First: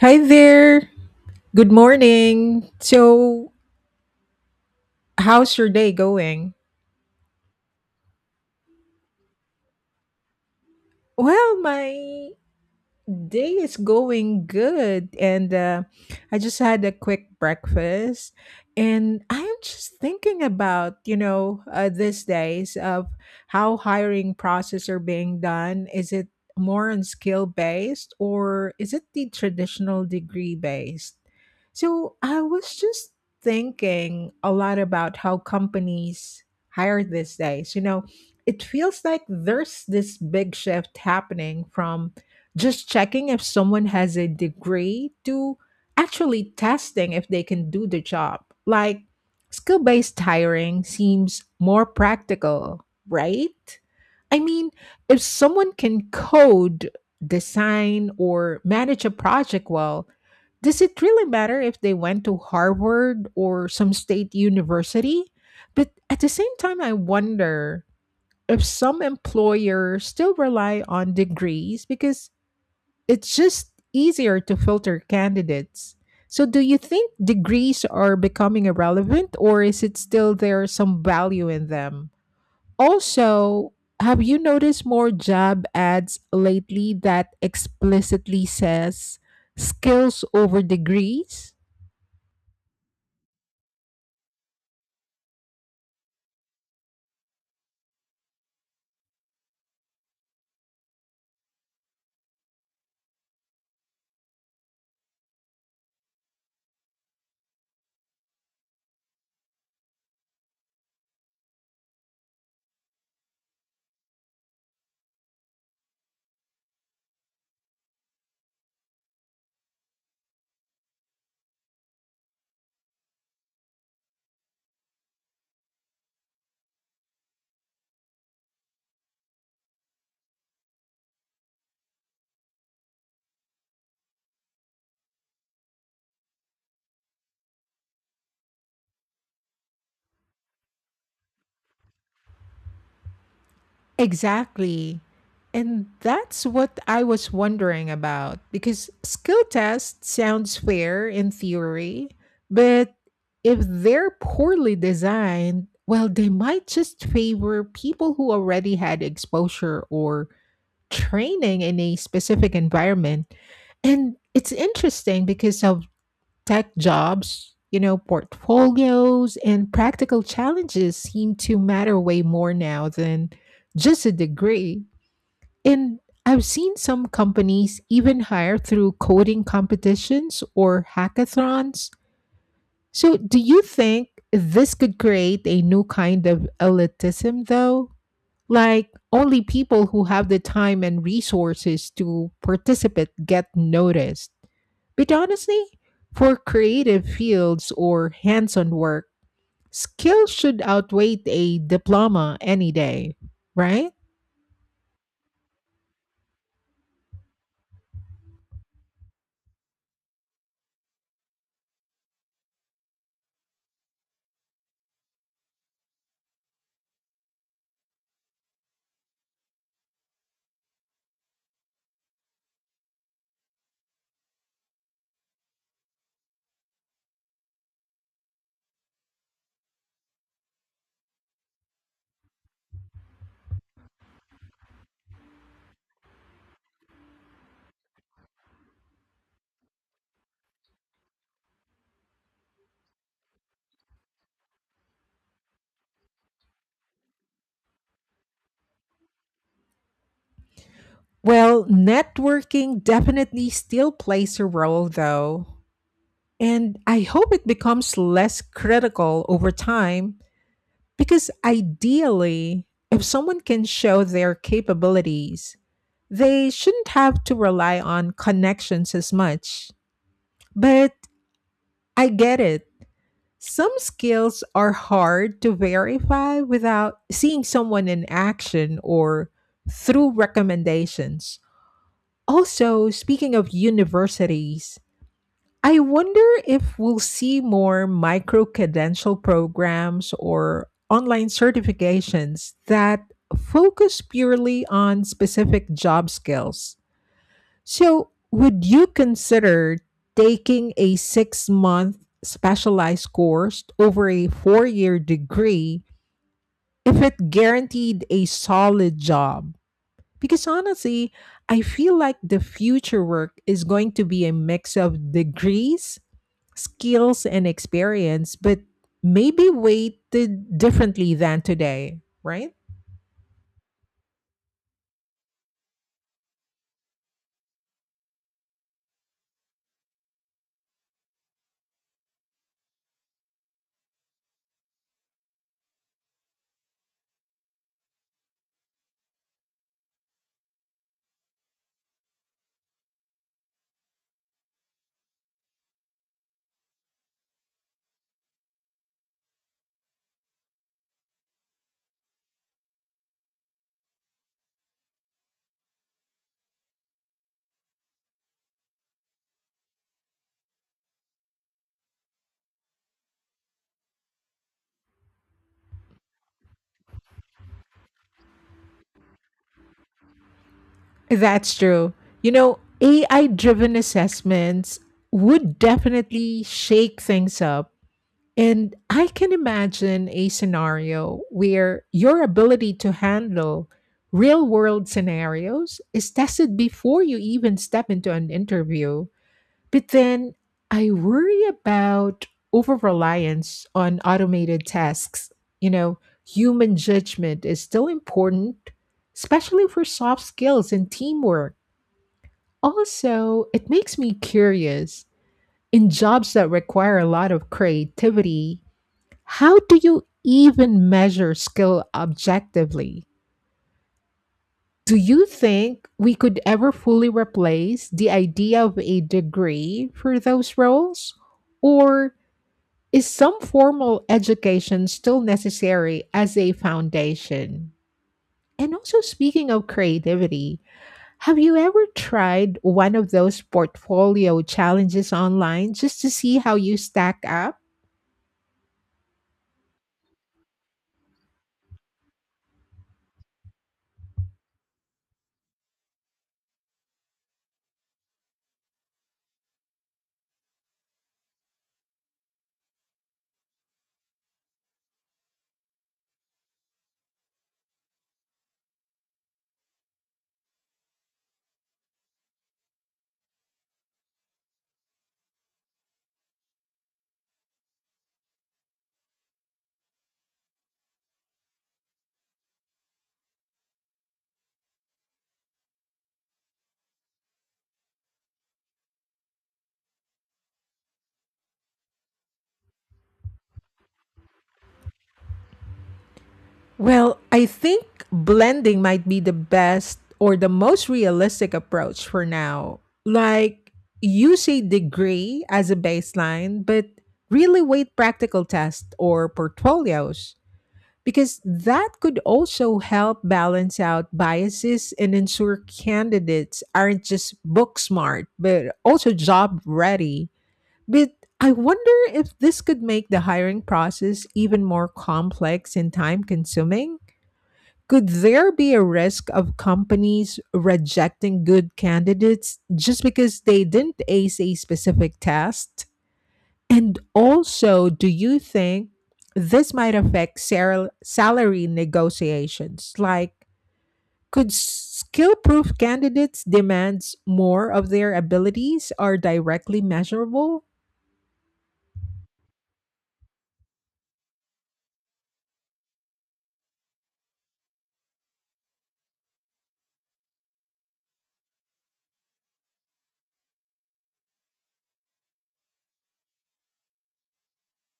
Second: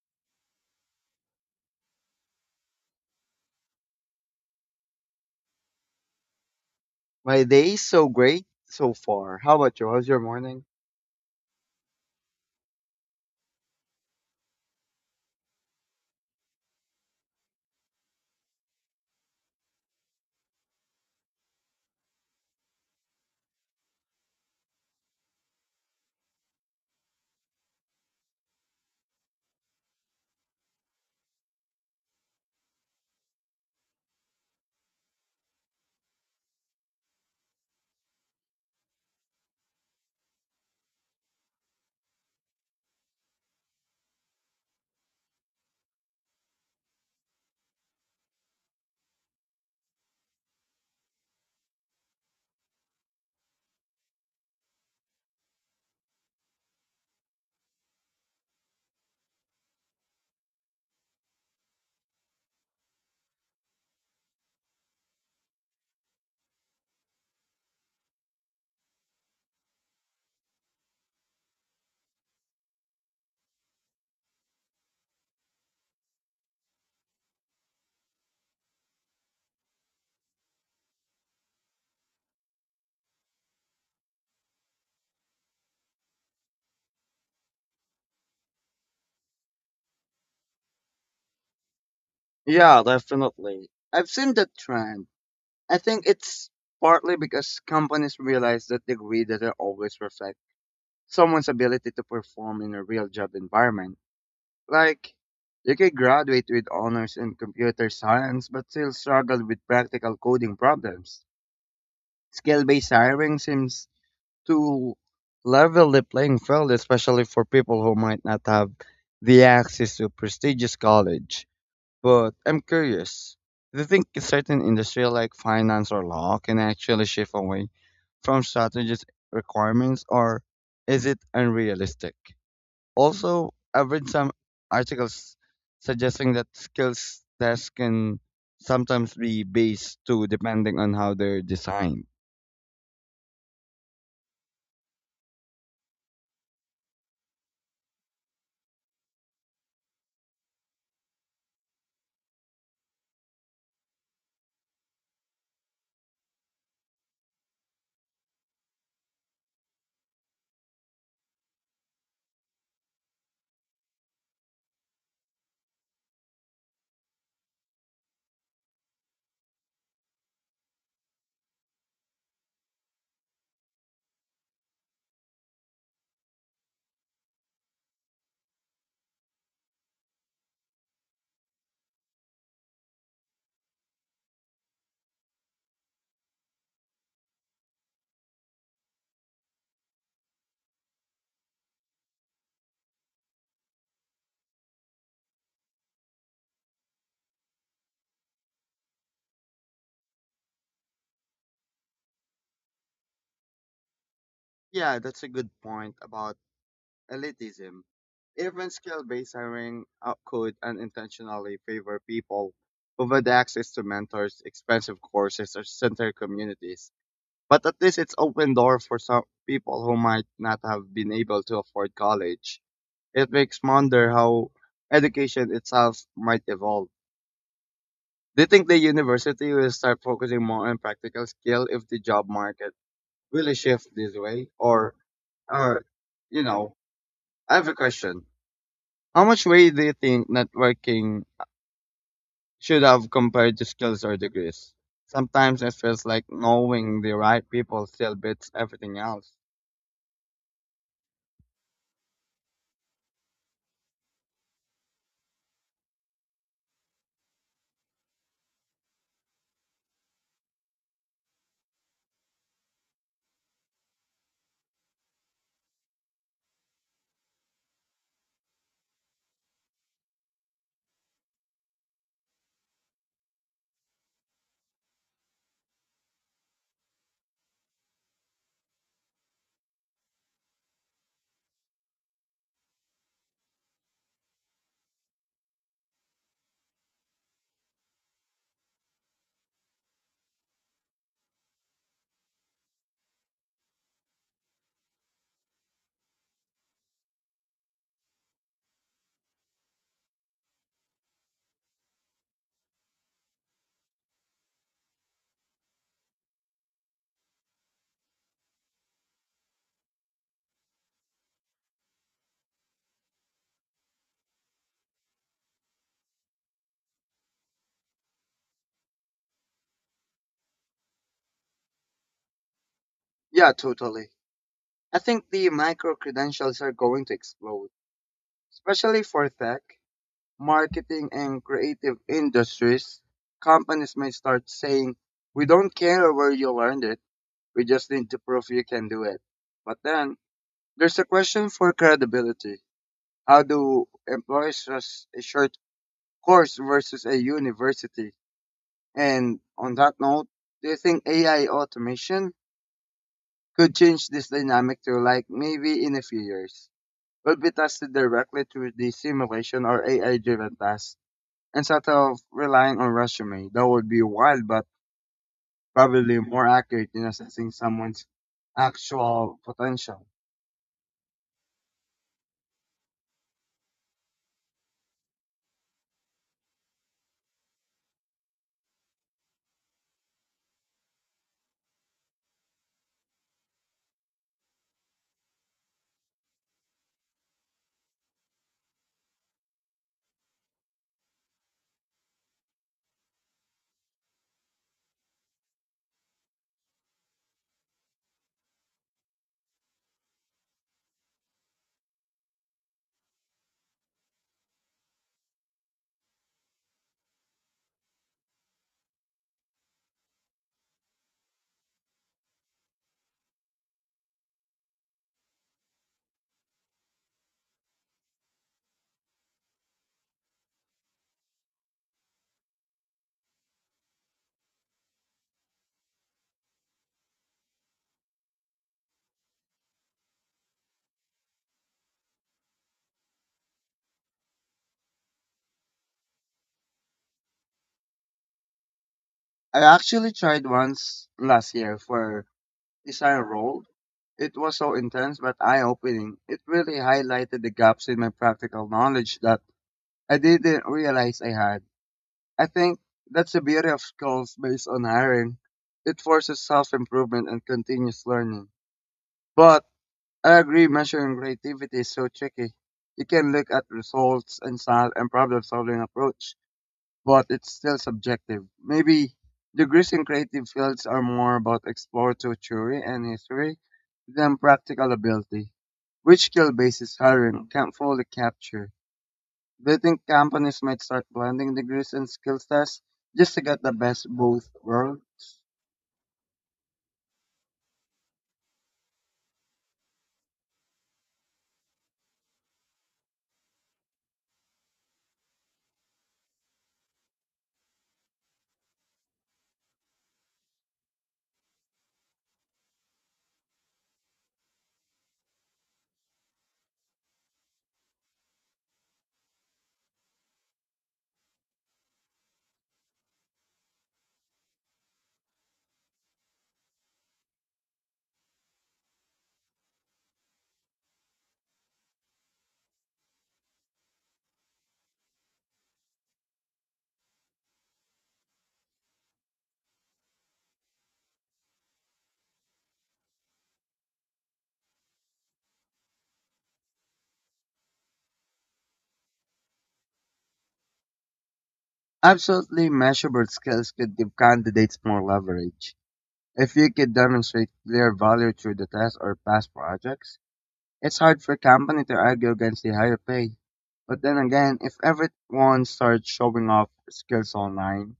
Hi there. Good morning. How's your day going? My day's so great so far. How about you? How's your morning? My day is going good, and I just had a quick breakfast, and I'm just thinking about these days of how hiring process are being done. Is it more on skill based or is it the traditional degree based? So I was just thinking a lot about how companies hire these days. You know, it feels like there's this big shift happening from just checking if someone has a degree to actually testing if they can do the job. Like skill based hiring seems more practical, right? I mean, if someone can code, design, or manage a project well, does it really matter if they went to Harvard or some state university? But at the same time, I wonder if some employers still rely on degrees because it's just easier to filter candidates. So, do you think degrees are becoming irrelevant, or is it still there some value in them? Also, have you noticed more job ads lately that explicitly says skills over degrees? Yeah, definitely. I've seen that trend. I think it's partly because companies realize that degree doesn't always reflect someone's ability to perform in a real job environment. Like, you can graduate with honors in computer science but still struggle with practical coding problems. Skill based hiring seems to level the playing field, especially for people who might not have the access to prestigious college. But I'm curious, do you think a certain industry like finance or law can actually shift away from strategist requirements or is it unrealistic? Also, I've read some articles suggesting that skills tests can sometimes be based too depending on how they're designed. Exactly. And that's what I was wondering about because skill test sounds fair in theory, but if they're poorly designed, well, they might just favor people who already had exposure or training in a specific environment. And it's interesting because of tech jobs, you know, portfolios and practical challenges seem to matter way more now than just a degree. And I've seen some companies even hire through coding competitions or hackathons. So, do you think this could create a new kind of elitism, though? Like, only people who have the time and resources to participate get noticed. But honestly, for creative fields or hands on work, skills should outweigh a diploma any day, right? Yeah, that's a good point about elitism. Even skill-based hiring could unintentionally favor people who've had access to mentors, expensive courses, or center communities. But at least it's open door for some people who might not have been able to afford college. It makes wonder how education itself might evolve. Do you think the university will start focusing more on practical skill if the job market really shifts this way? Or, you know, I have a question. How much weight do you think networking should have compared to skills or degrees? Sometimes it feels like knowing the right people still beats everything else. Well, networking definitely still plays a role, though. And I hope it becomes less critical over time because ideally, if someone can show their capabilities, they shouldn't have to rely on connections as much. But I get it. Some skills are hard to verify without seeing someone in action or through recommendations. Also, speaking of universities, I wonder if we'll see more micro credential programs or online certifications that focus purely on specific job skills. So, would you consider taking a 6-month specialized course over a 4-year degree if it guaranteed a solid job? Because honestly, I feel like the future work is going to be a mix of degrees, skills, and experience, but maybe weighted differently than today, right? Yeah, totally. I think the micro credentials are going to explode, especially for tech, marketing, and creative industries. Companies may start saying, we don't care where you learned it, we just need to prove you can do it. But then, there's a question for credibility. How do employers trust a short course versus a university. And on that note, do you think AI automation could change this dynamic to like maybe in a few years? Will be tested directly through the simulation or AI driven tasks instead of relying on resume. That would be wild, but probably more accurate in assessing someone's actual potential. That's true. You know, AI driven assessments would definitely shake things up. And I can imagine a scenario where your ability to handle real world scenarios is tested before you even step into an interview. But then I worry about over reliance on automated tasks. You know, human judgment is still important, especially for soft skills and teamwork. Also, it makes me curious, in jobs that require a lot of creativity, how do you even measure skill objectively? Do you think we could ever fully replace the idea of a degree for those roles? Or is some formal education still necessary as a foundation? And also, speaking of creativity, have you ever tried one of those portfolio challenges online just to see how you stack up? I actually tried once last year for Desire rolled. It was so intense but eye-opening. It really highlighted the gaps in my practical knowledge that I didn't realize I had. I think that's the beauty of schools based on hiring. It forces self-improvement and continuous learning. But I agree measuring creativity is so tricky. You can look at results and style and problem-solving approach, but it's still subjective. Maybe degrees in creative fields are more about exploratory theory and history than practical ability, which skill bases hiring can't fully capture. Do you think companies might start blending degrees and skill tests just to get the best both worlds? Well, I think blending might be the best or the most realistic approach for now. Like, use a degree as a baseline, but really weight practical tests or portfolios, because that could also help balance out biases and ensure candidates aren't just book smart, but also job ready. But I wonder if this could make the hiring process even more complex and time consuming. Could there be a risk of companies rejecting good candidates just because they didn't ace a specific test? And also, do you think this might affect salary negotiations? Like, could skill proof candidates' demands more of their abilities are directly measurable? Absolutely measurable skills could give candidates more leverage. If you could demonstrate clear value through the test or past projects, it's hard for a company to argue against the higher pay. But then again, if everyone starts showing off skills online,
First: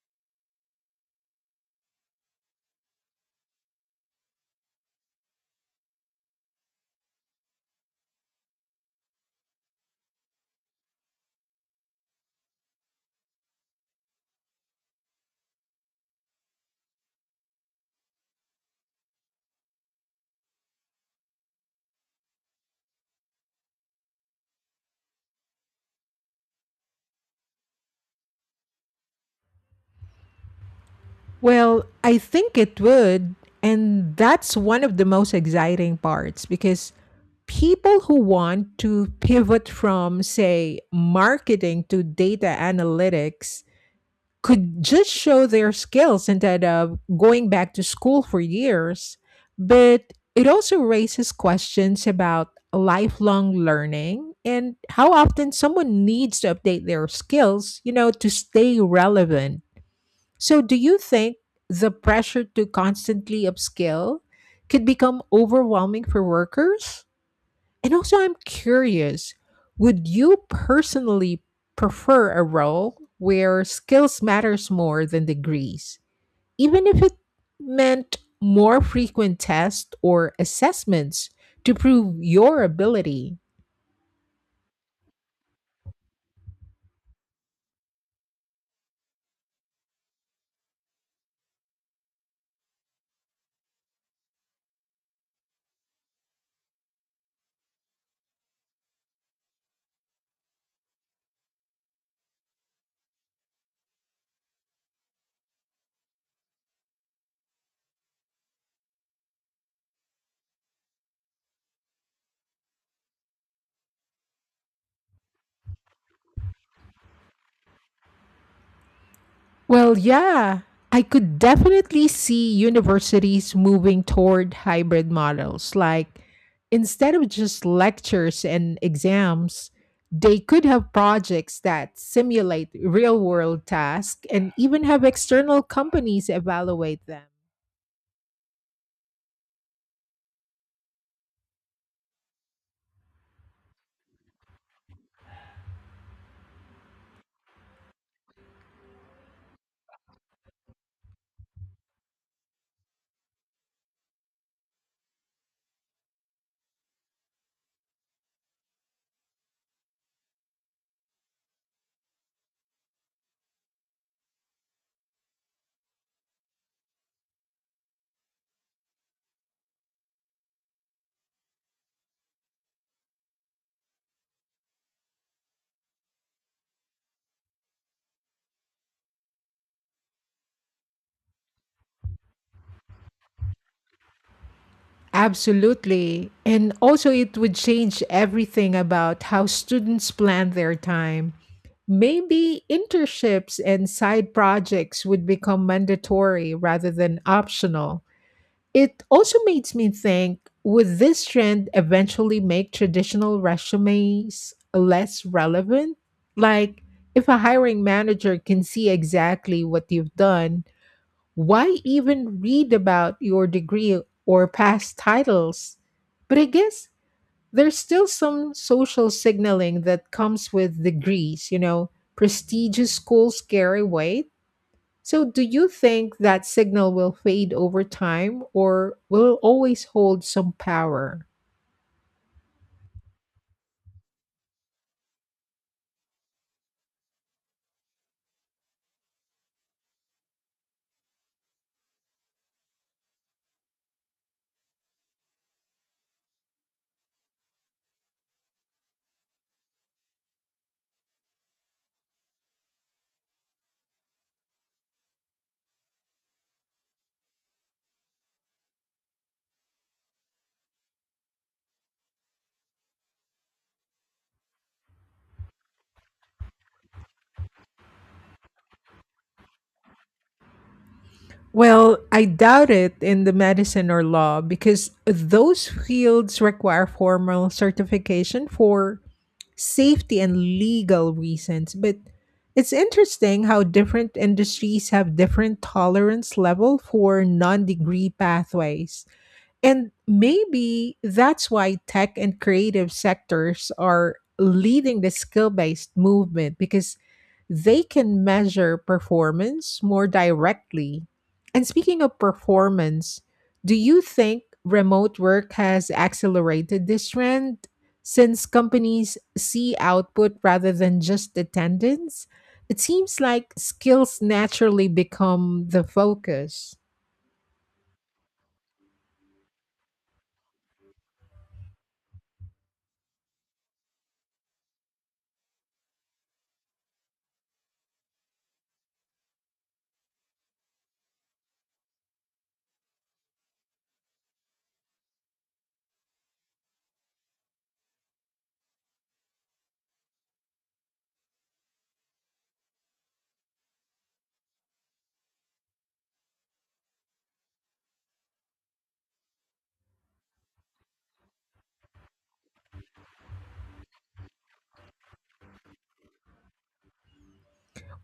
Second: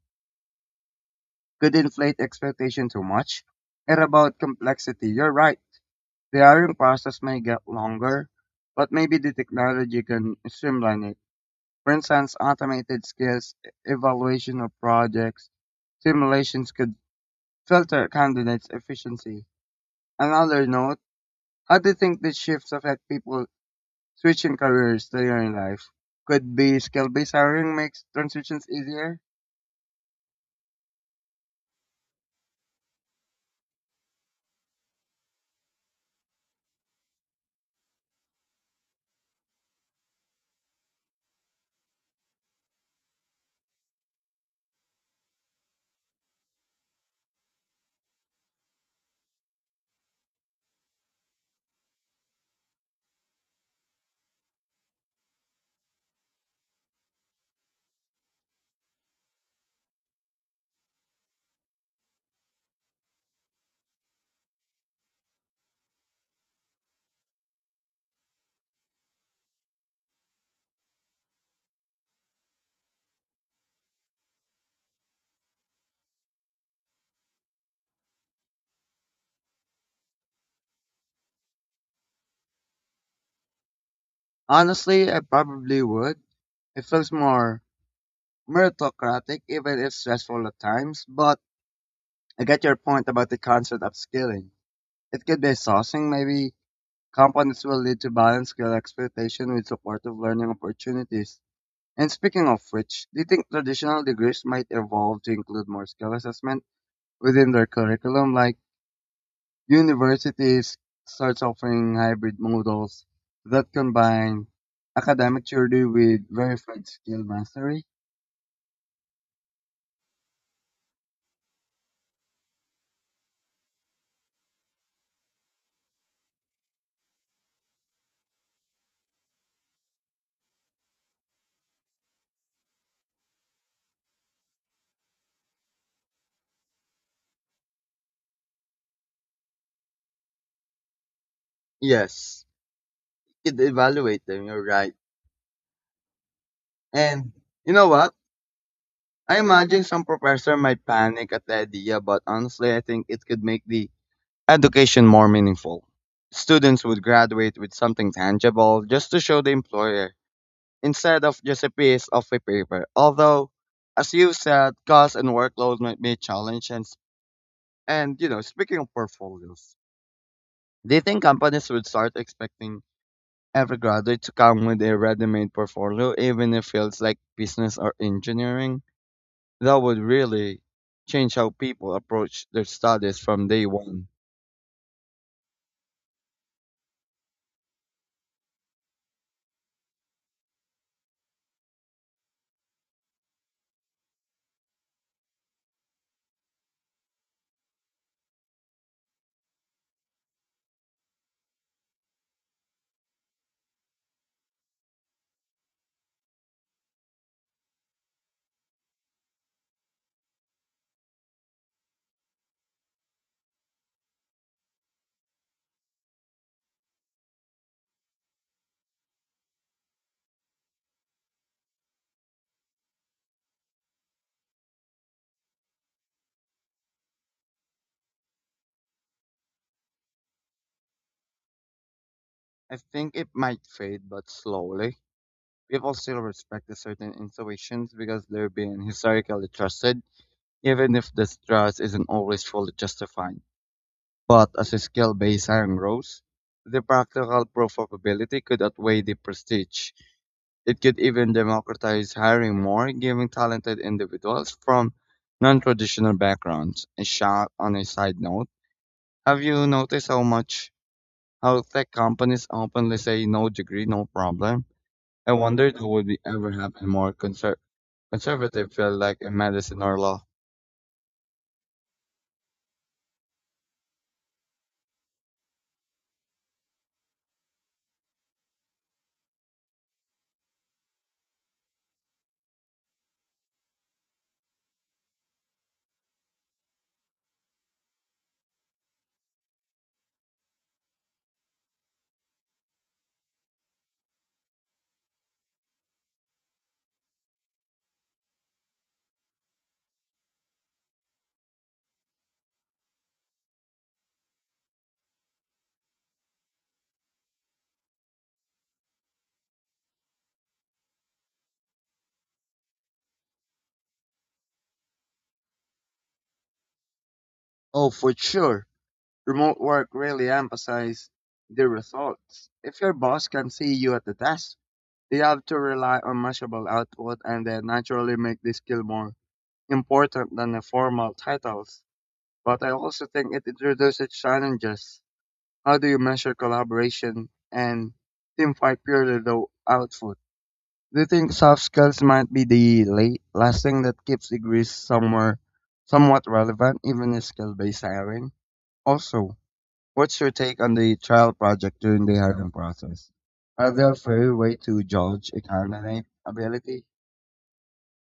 could inflate expectation too much? And about complexity, you're right. The hiring process may get longer, but maybe the technology can streamline it. For instance, automated skills, evaluation of projects, simulations could filter candidates' efficiency. Another note, how do you think these shifts affect people switching careers later in life? Could be skill-based hiring makes transitions easier. Well, I think it would. And that's one of the most exciting parts because people who want to pivot from, say, marketing to data analytics could just show their skills instead of going back to school for years. But it also raises questions about lifelong learning and how often someone needs to update their skills, you know, to stay relevant. So, do you think the pressure to constantly upskill could become overwhelming for workers? And also, I'm curious, would you personally prefer a role where skills matters more than degrees, even if it meant more frequent tests or assessments to prove your ability? Honestly, I probably would. It feels more meritocratic, even if stressful at times. But I get your point about the concept of skilling. It could be exhausting. Maybe companies will need to balance skill expectation with supportive learning opportunities. And speaking of which, do you think traditional degrees might evolve to include more skill assessment within their curriculum, like universities start offering hybrid models that combine academic theory with verified skill mastery. Well, yeah, I could definitely see universities moving toward hybrid models. Like, instead of just lectures and exams, they could have projects that simulate real world tasks and even have external companies evaluate them. Yes, you could evaluate them, you're right. And you know what? I imagine some professor might panic at the idea, but honestly, I think it could make the education more meaningful. Students would graduate with something tangible just to show the employer instead of just a piece of a paper. Although, as you said, cost and workload might be a challenge, and you know, speaking of portfolios, do you think companies would start expecting every graduate to come with a ready-made portfolio, even if fields like business or engineering? That would really change how people approach their studies from day one. Absolutely. And also, it would change everything about how students plan their time. Maybe internships and side projects would become mandatory rather than optional. It also makes me think, would this trend eventually make traditional resumes less relevant? Like, if a hiring manager can see exactly what you've done, why even read about your degree or past titles? But I guess there's still some social signaling that comes with degrees, you know, prestigious schools carry weight. So, do you think that signal will fade over time or will it always hold some power? I think it might fade, but slowly. People still respect the certain institutions because they're being historically trusted, even if this trust isn't always fully justified. But as the skill-based hiring rose, the practical proof of ability could outweigh the prestige. It could even democratize hiring more, giving talented individuals from non-traditional backgrounds. A shot on a side note, have you noticed how much how tech companies openly say no degree, no problem? I wondered who would be ever have a more conservative field like in medicine or law. Well, I doubt it in the medicine or law because those fields require formal certification for safety and legal reasons. But it's interesting how different industries have different tolerance level for non-degree pathways. And maybe that's why tech and creative sectors are leading the skill based movement because they can measure performance more directly. And speaking of performance, do you think remote work has accelerated this trend since companies see output rather than just attendance? It seems like skills naturally become the focus. Oh, for sure. Remote work really emphasizes the results. If your boss can see you at the desk, they have to rely on measurable output and they naturally make this skill more important than the formal titles. But I also think it introduces challenges. How do you measure collaboration and teamfight purely the output? Do you think soft skills might be the late last thing that keeps degrees somewhere somewhat relevant, even in skill-based hiring? Also, what's your take on the trial project during the hiring process? Are there fair way to judge a candidate ability?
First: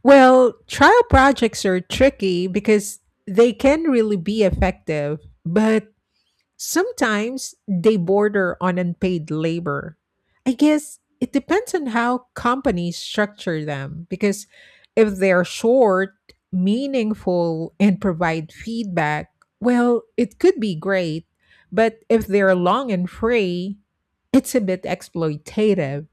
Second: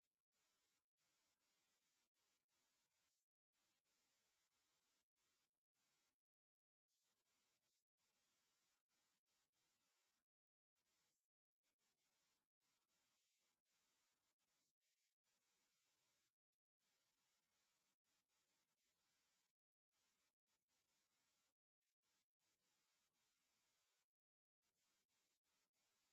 Well, trial projects are tricky because they can really be effective, but sometimes they border on unpaid labor. I guess it depends on how companies structure them because if they're short, meaningful, and provide feedback, well, it could be great. But if they're long and free, it's a bit exploitative.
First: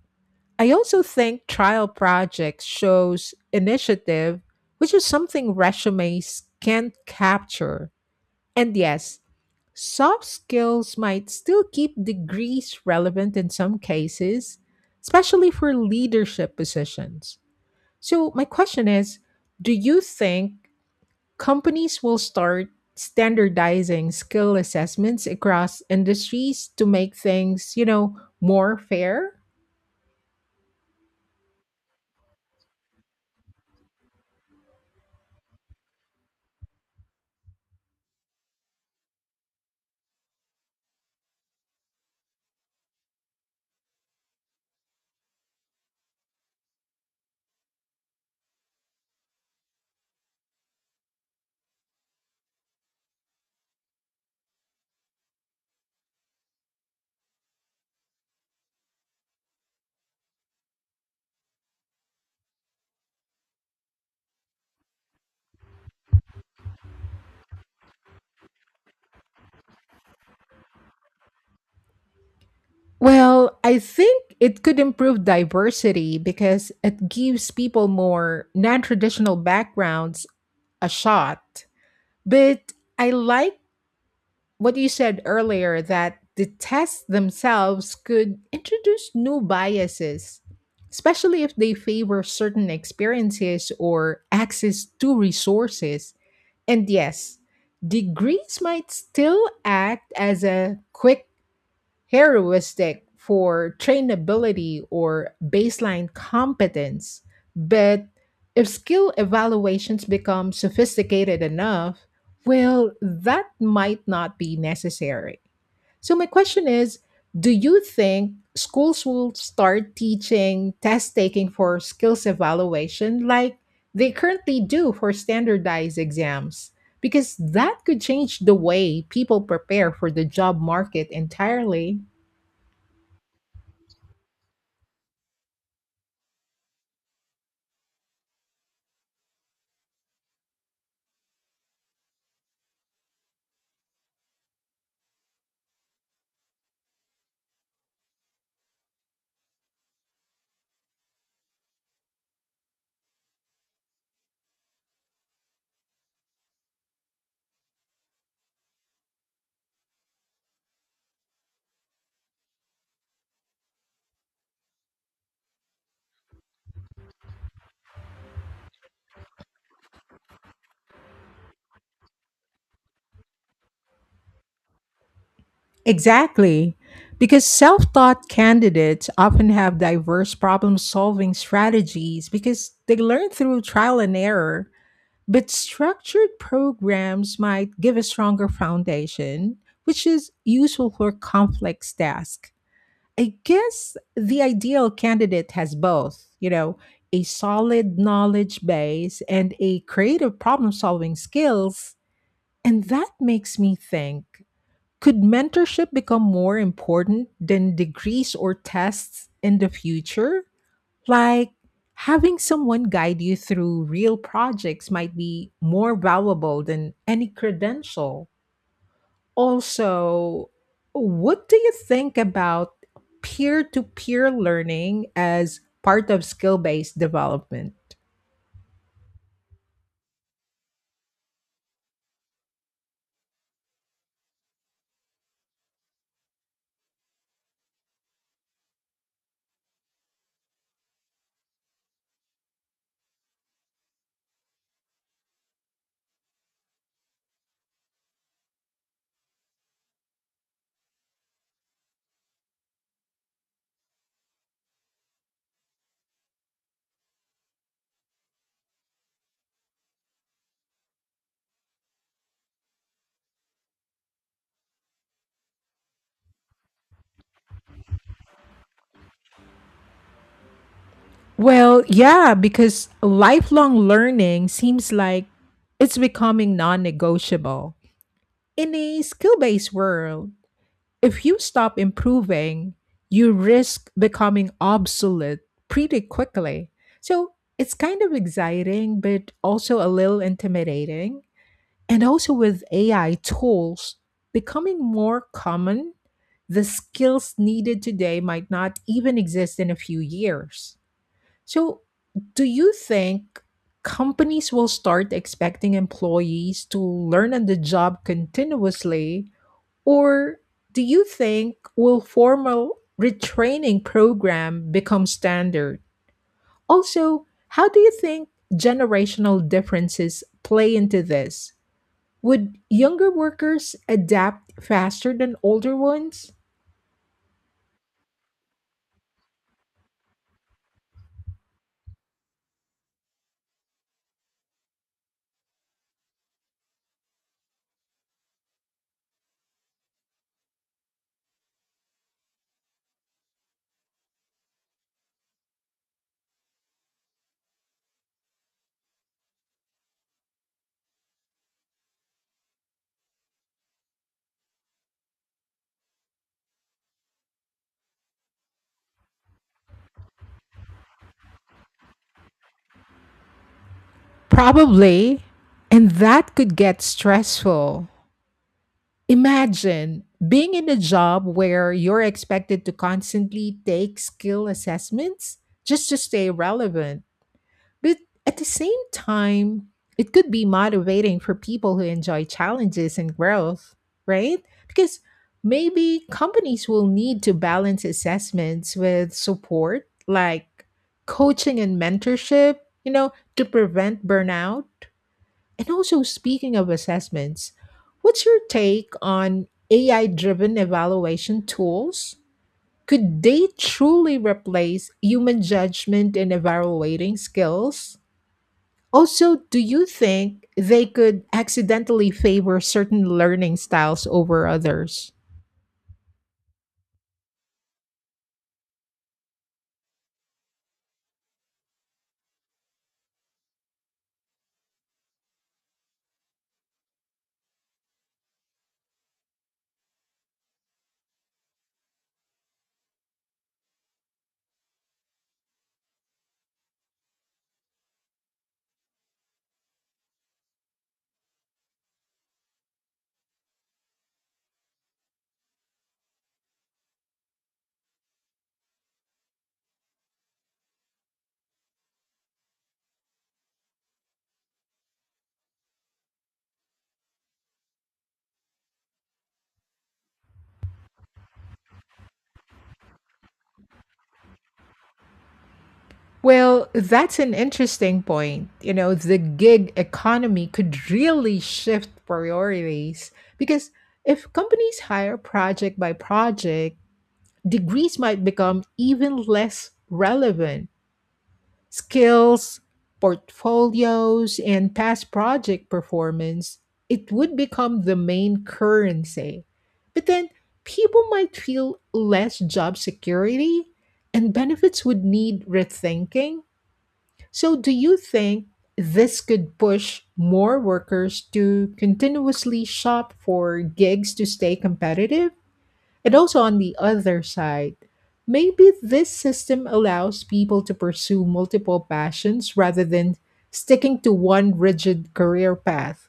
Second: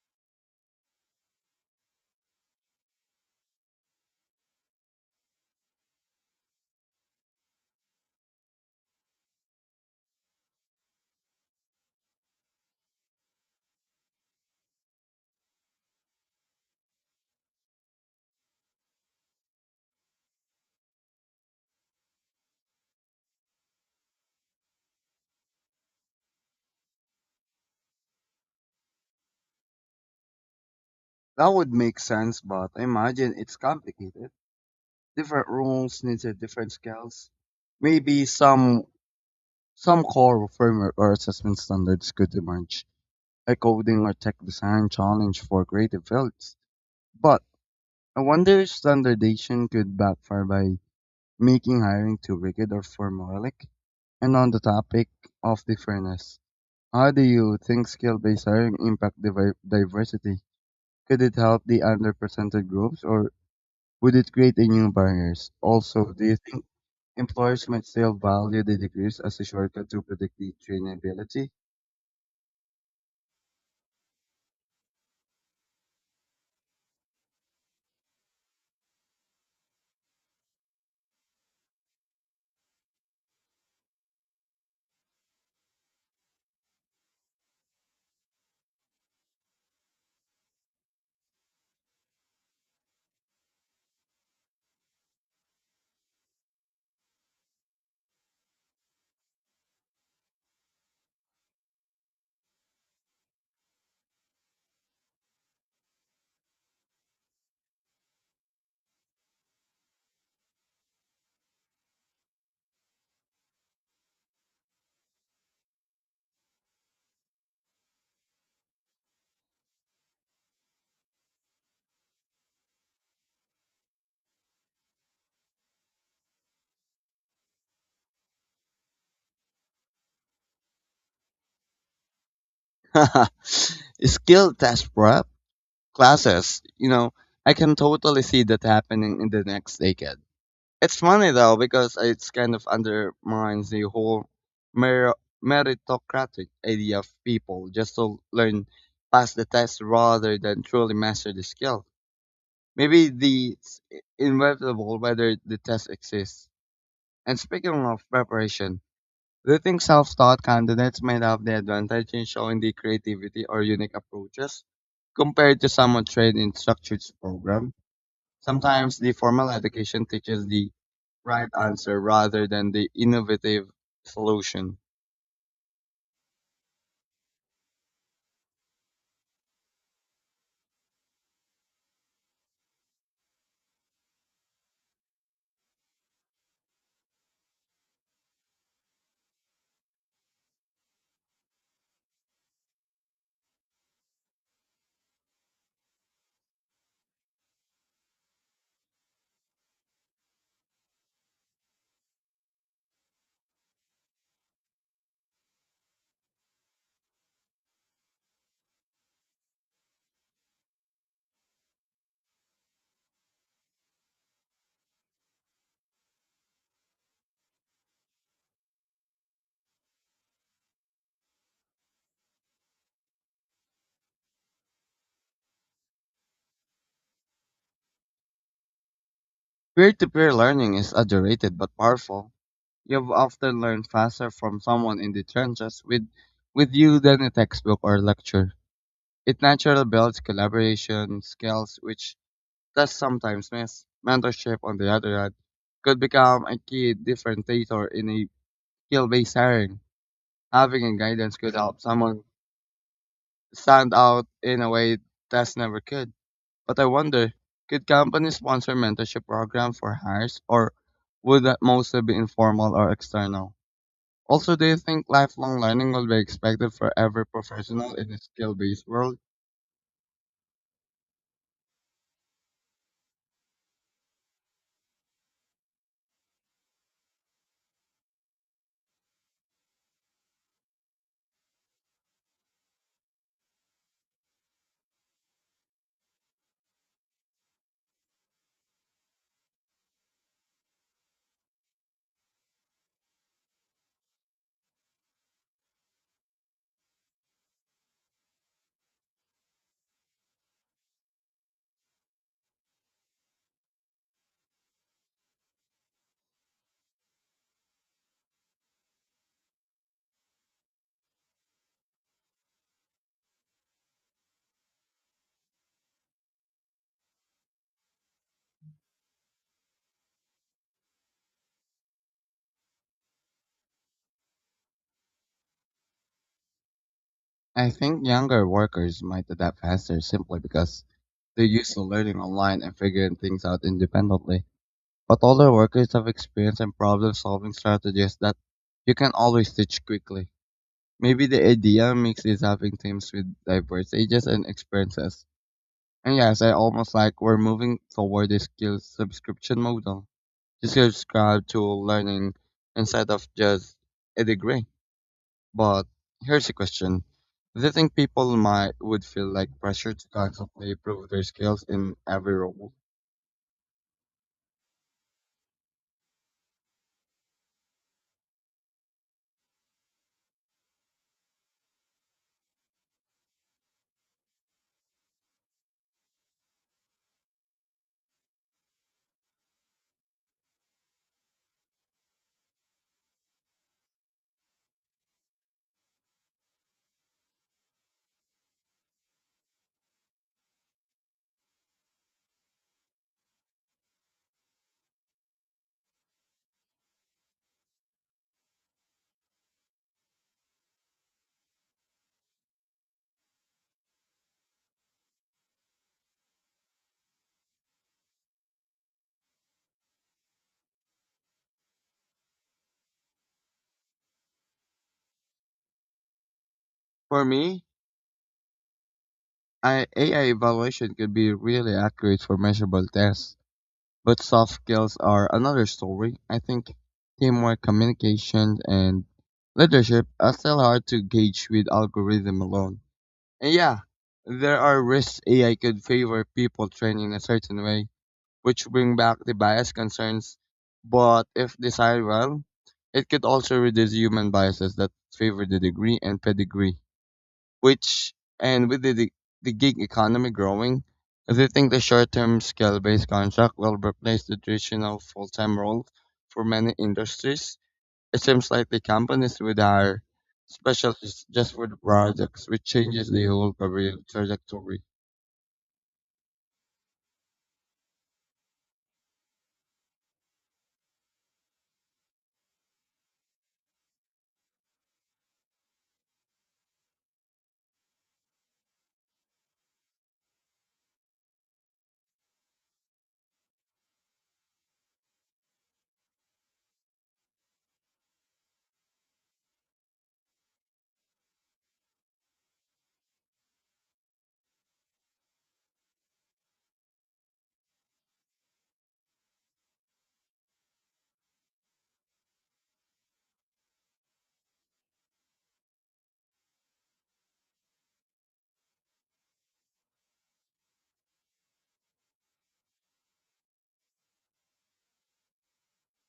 I also think trial projects shows initiative, which is something resumes can't capture. And yes, soft skills might still keep degrees relevant in some cases, especially for leadership positions. So, my question is, do you think companies will start standardizing skill assessments across industries to make things, you know, more fair? That would make sense, but I imagine it's complicated. Different roles need different skills. Maybe some core framework or assessment standards could emerge, like coding or tech design challenge for creative fields. But I wonder if standardization could backfire by making hiring too rigid or formulaic. And on the topic of the fairness, how do you think skill-based hiring impact diversity? Could it help the underrepresented groups or would it create a new barriers? Also, do you think employers might still value the degrees as a shortcut to predict the trainability? Well, I think it could improve diversity because it gives people more non traditional backgrounds a shot. But I like what you said earlier that the tests themselves could introduce new biases, especially if they favor certain experiences or access to resources. And yes, degrees might still act as a quick heuristic for trainability or baseline competence. But if skill evaluations become sophisticated enough, well, that might not be necessary. So, my question is, do you think schools will start teaching test taking for skills evaluation like they currently do for standardized exams? Because that could change the way people prepare for the job market entirely. Skill test prep classes, you know, I can totally see that happening in the next decade. It's funny though because it's kind of undermines the whole mer- meritocratic idea of people just to learn pass the test rather than truly master the skill. Maybe the it's inevitable whether the test exists. And speaking of preparation, do you think self-taught candidates might have the advantage in showing the creativity or unique approaches compared to someone trained in structured program? Sometimes the formal education teaches the right answer rather than the innovative solution. Exactly. Because self taught candidates often have diverse problem solving strategies because they learn through trial and error. But structured programs might give a stronger foundation, which is useful for complex tasks. I guess the ideal candidate has both, you know, a solid knowledge base and a creative problem solving skills. And that makes me think. Could mentorship become more important than degrees or tests in the future? Like having someone guide you through real projects might be more valuable than any credential. Also, what do you think about peer to peer learning as part of skill based development? Peer to peer learning is underrated but powerful. You've often learned faster from someone in the trenches with you than a textbook or lecture. It naturally builds collaboration skills, which does sometimes miss. Mentorship, on the other hand, could become a key differentiator in a skill based hiring. Having a guidance could help someone stand out in a way tests never could. But I wonder, could companies sponsor mentorship programs for hires, or would that mostly be informal or external? Also, do you think lifelong learning will be expected for every professional in a skill-based world? Well, yeah, because lifelong learning seems like it's becoming non negotiable. In a skill based world, if you stop improving, you risk becoming obsolete pretty quickly. So it's kind of exciting, but also a little intimidating. And also with AI tools becoming more common, the skills needed today might not even exist in a few years. So, do you think companies will start expecting employees to learn on the job continuously or do you think will formal retraining program become standard? Also, how do you think generational differences play into this? Would younger workers adapt faster than older ones? I think younger workers might adapt faster simply because they're used to learning online and figuring things out independently. But older workers have experience and problem-solving strategies that you can always teach quickly. Maybe the idea mix is having teams with diverse ages and experiences. And yes, I almost like we're moving toward a skill subscription model. You subscribe to learning instead of just a degree. But here's a question. Do you think people might would feel like pressure to constantly improve their skills in every role? Probably, and that could get stressful. Imagine being in a job where you're expected to constantly take skill assessments just to stay relevant. But at the same time, it could be motivating for people who enjoy challenges and growth, right? Because maybe companies will need to balance assessments with support like coaching and mentorship, you know, to prevent burnout. And also, speaking of assessments, what's your take on AI driven evaluation tools? Could they truly replace human judgment in evaluating skills? Also, do you think they could accidentally favor certain learning styles over others? For me, AI evaluation could be really accurate for measurable tests. But soft skills are another story. I think teamwork, communication, and leadership are still hard to gauge with algorithm alone. And yeah, there are risks AI could favor people trained in a certain way, which bring back the bias concerns. But if desired well, it could also reduce human biases that favor the degree and pedigree which and with the gig economy growing, if you think the short-term scale-based contract will replace the traditional full-time role for many industries. It seems like the companies would hire specialists just for the projects, which changes the whole career trajectory. Well, that's an interesting point. You know, the gig economy could really shift priorities because if companies hire project by project, degrees might become even less relevant. Skills, portfolios, and past project performance, it would become the main currency. But then people might feel less job security and benefits would need rethinking. So, do you think this could push more workers to continuously shop for gigs to stay competitive? And also, on the other side, maybe this system allows people to pursue multiple passions rather than sticking to one rigid career path.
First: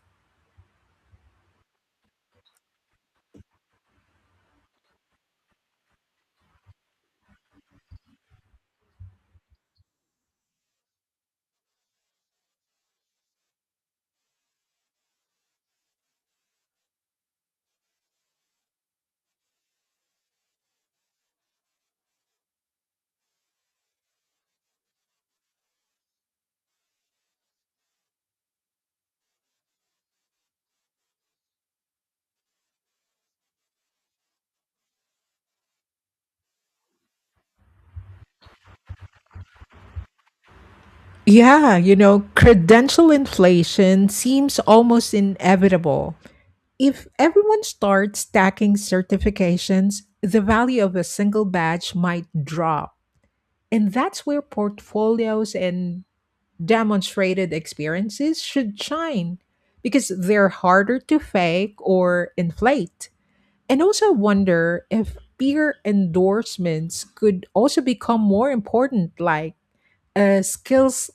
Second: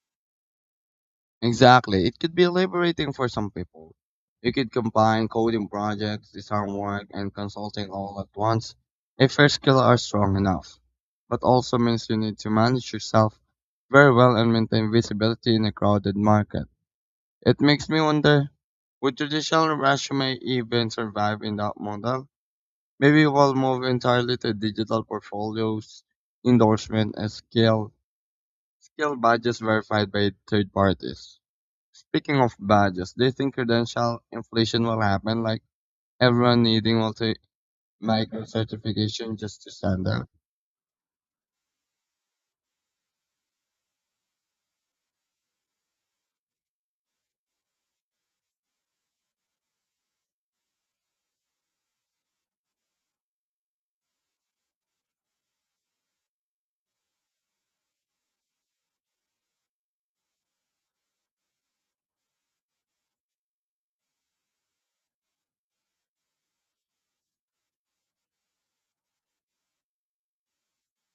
Exactly. It could be liberating for some people. You could combine coding projects, design work, and consulting all at once if your skills are strong enough. But also means you need to manage yourself very well and maintain visibility in a crowded market. It makes me wonder, would traditional resume even survive in that model? Maybe we'll move entirely to digital portfolios, endorsement, and skill badges verified by third parties. Speaking of badges, do you think credential inflation will happen? Like everyone needing multi micro certification just to stand out. Yeah, you know, credential inflation seems almost inevitable. If everyone starts stacking certifications, the value of a single badge might drop. And that's where portfolios and demonstrated experiences should shine because they're harder to fake or inflate. And also wonder if peer endorsements could also become more important, like a skills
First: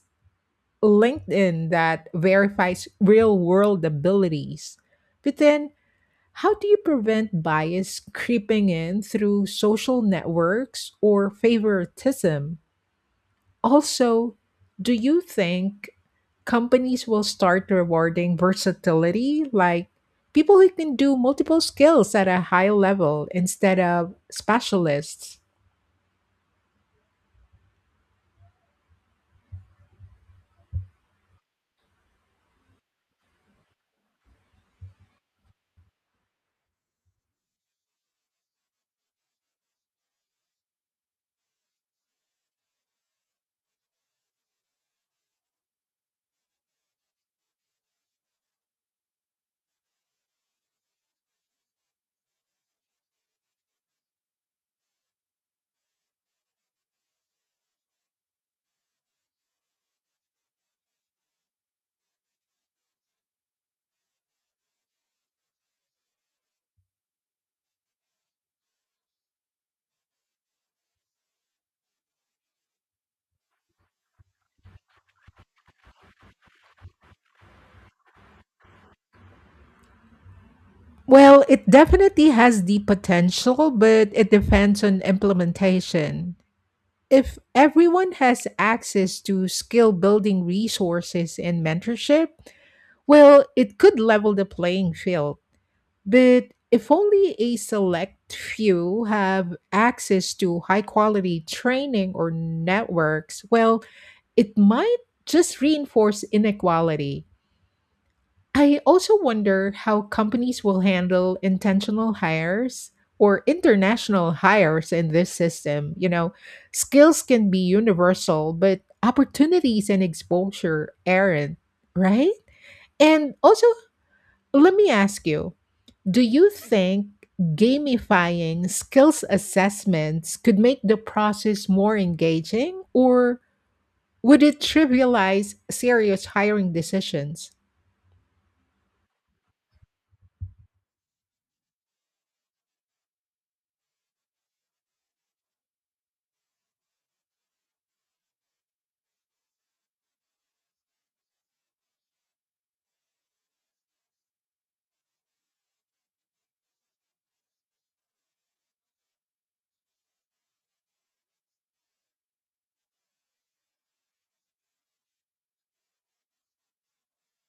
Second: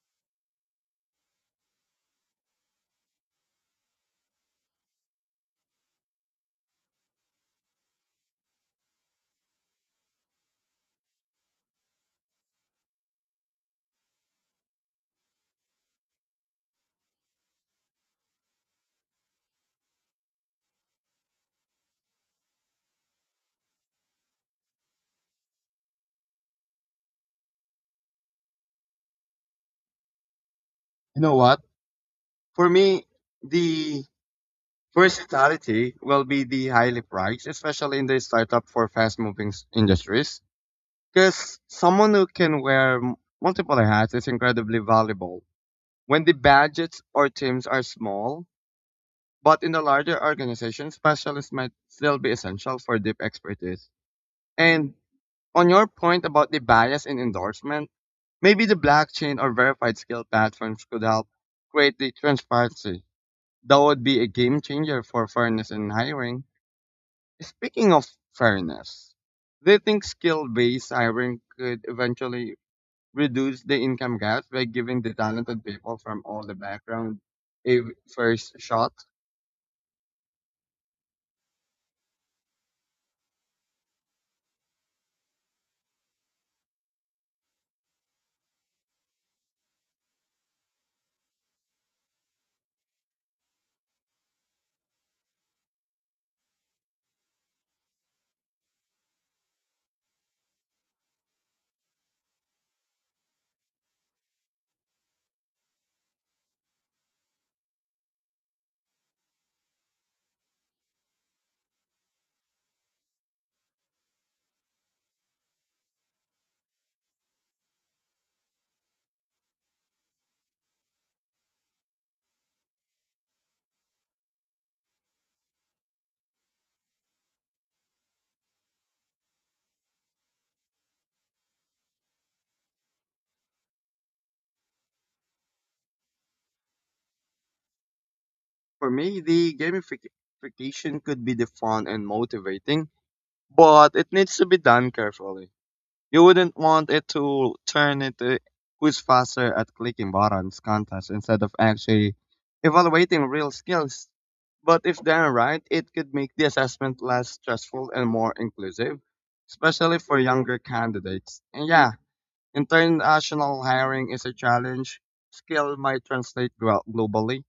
LinkedIn that verifies real world abilities. But then, how do you prevent bias creeping in through social networks or favoritism? Also, do you think companies will start rewarding versatility, like people who can do multiple skills at a high level instead of specialists? You know what? For me, the versatility will be the highly prized, especially in the startup for fast moving industries. Because someone who can wear multiple hats is incredibly valuable. When the budgets or teams are small, but in the larger organizations, specialists might still be essential for deep expertise. And on your point about the bias in endorsement, maybe the blockchain or verified skill platforms could help create the transparency. That would be a game changer for fairness in hiring. Speaking of fairness, do you think skill based hiring could eventually reduce the income gap by giving the talented people from all the background a first shot? Well, it definitely has the potential, but it depends on implementation. If everyone has access to skill building resources and mentorship, well, it could level the playing field. But if only a select few have access to high quality training or networks, well, it might just reinforce inequality. I also wonder how companies will handle intentional hires or international hires in this system. You know, skills can be universal, but opportunities and exposure aren't, right? And also, let me ask you, do you think gamifying skills assessments could make the process more engaging, or would it trivialize serious hiring decisions? For me, the gamification could be the fun and motivating, but it needs to be done carefully. You wouldn't want it to turn into who's faster at clicking buttons contest instead of actually evaluating real skills. But if done right, it could make the assessment less stressful and more inclusive, especially for younger candidates. And yeah, international hiring is a challenge. Skill might translate globally,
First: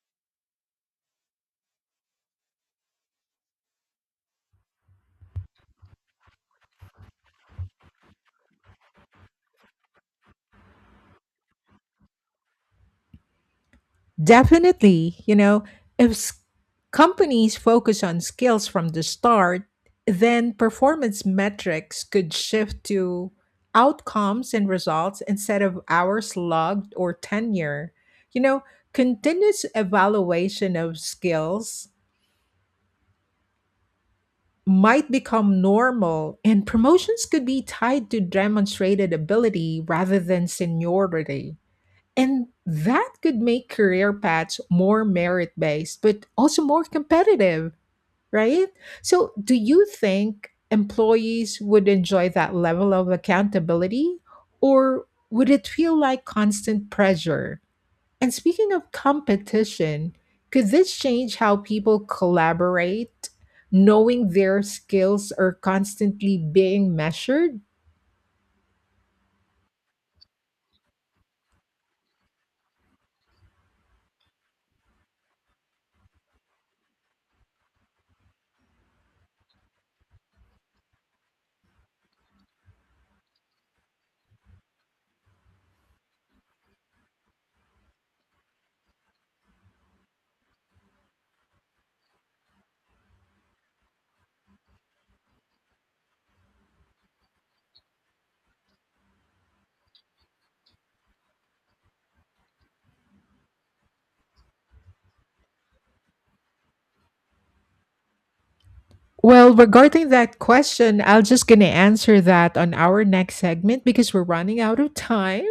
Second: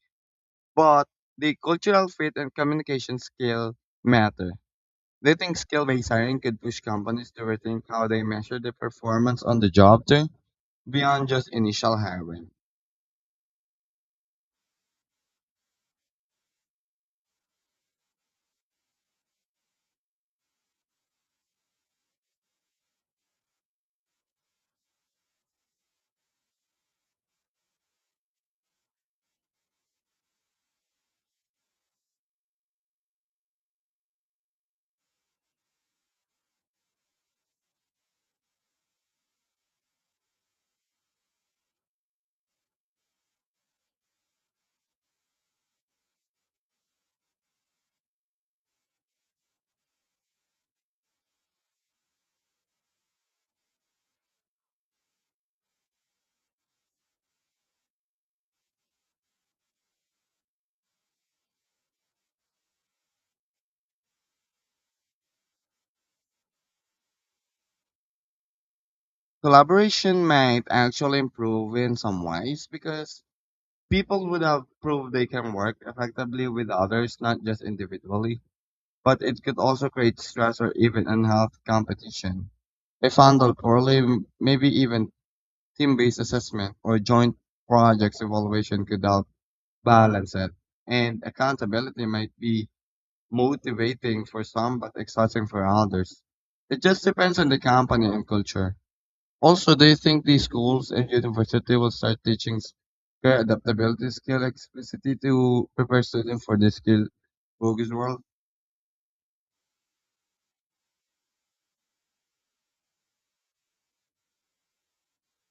but the cultural fit and communication skill matter. They think skill-based hiring could push companies to rethink how they measure the performance on the job too, beyond just initial hiring? Definitely, you know, if s- companies focus on skills from the start, then performance metrics could shift to outcomes and results instead of hours logged or tenure. You know, continuous evaluation of skills might become normal, and promotions could be tied to demonstrated ability rather than seniority. And that could make career paths more merit based, but also more competitive, right? So, do you think employees would enjoy that level of accountability, or would it feel like constant pressure? And speaking of competition, could this change how people collaborate, knowing their skills are constantly being measured? Collaboration might actually improve in some ways because people would have proved they can work effectively with others, not just individually. But it could also create stress or even unhealthy competition. If handled poorly, maybe even team-based assessment or joint projects evaluation could help balance it, and accountability might be motivating for some but exhausting for others. It just depends on the company and culture. Also, do you think these schools and university will start teaching career adaptability skill explicitly to prepare students for the skill focused world? Well, regarding that question, I'll just gonna answer that on our next segment because we're running out of time.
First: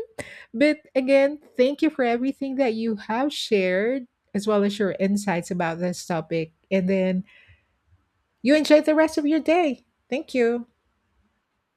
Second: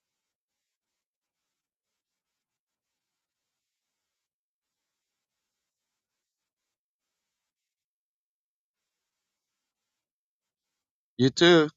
But again, thank you for everything that you have shared, as well as your insights about this topic. And then you enjoy the rest of your day. Thank you. You too.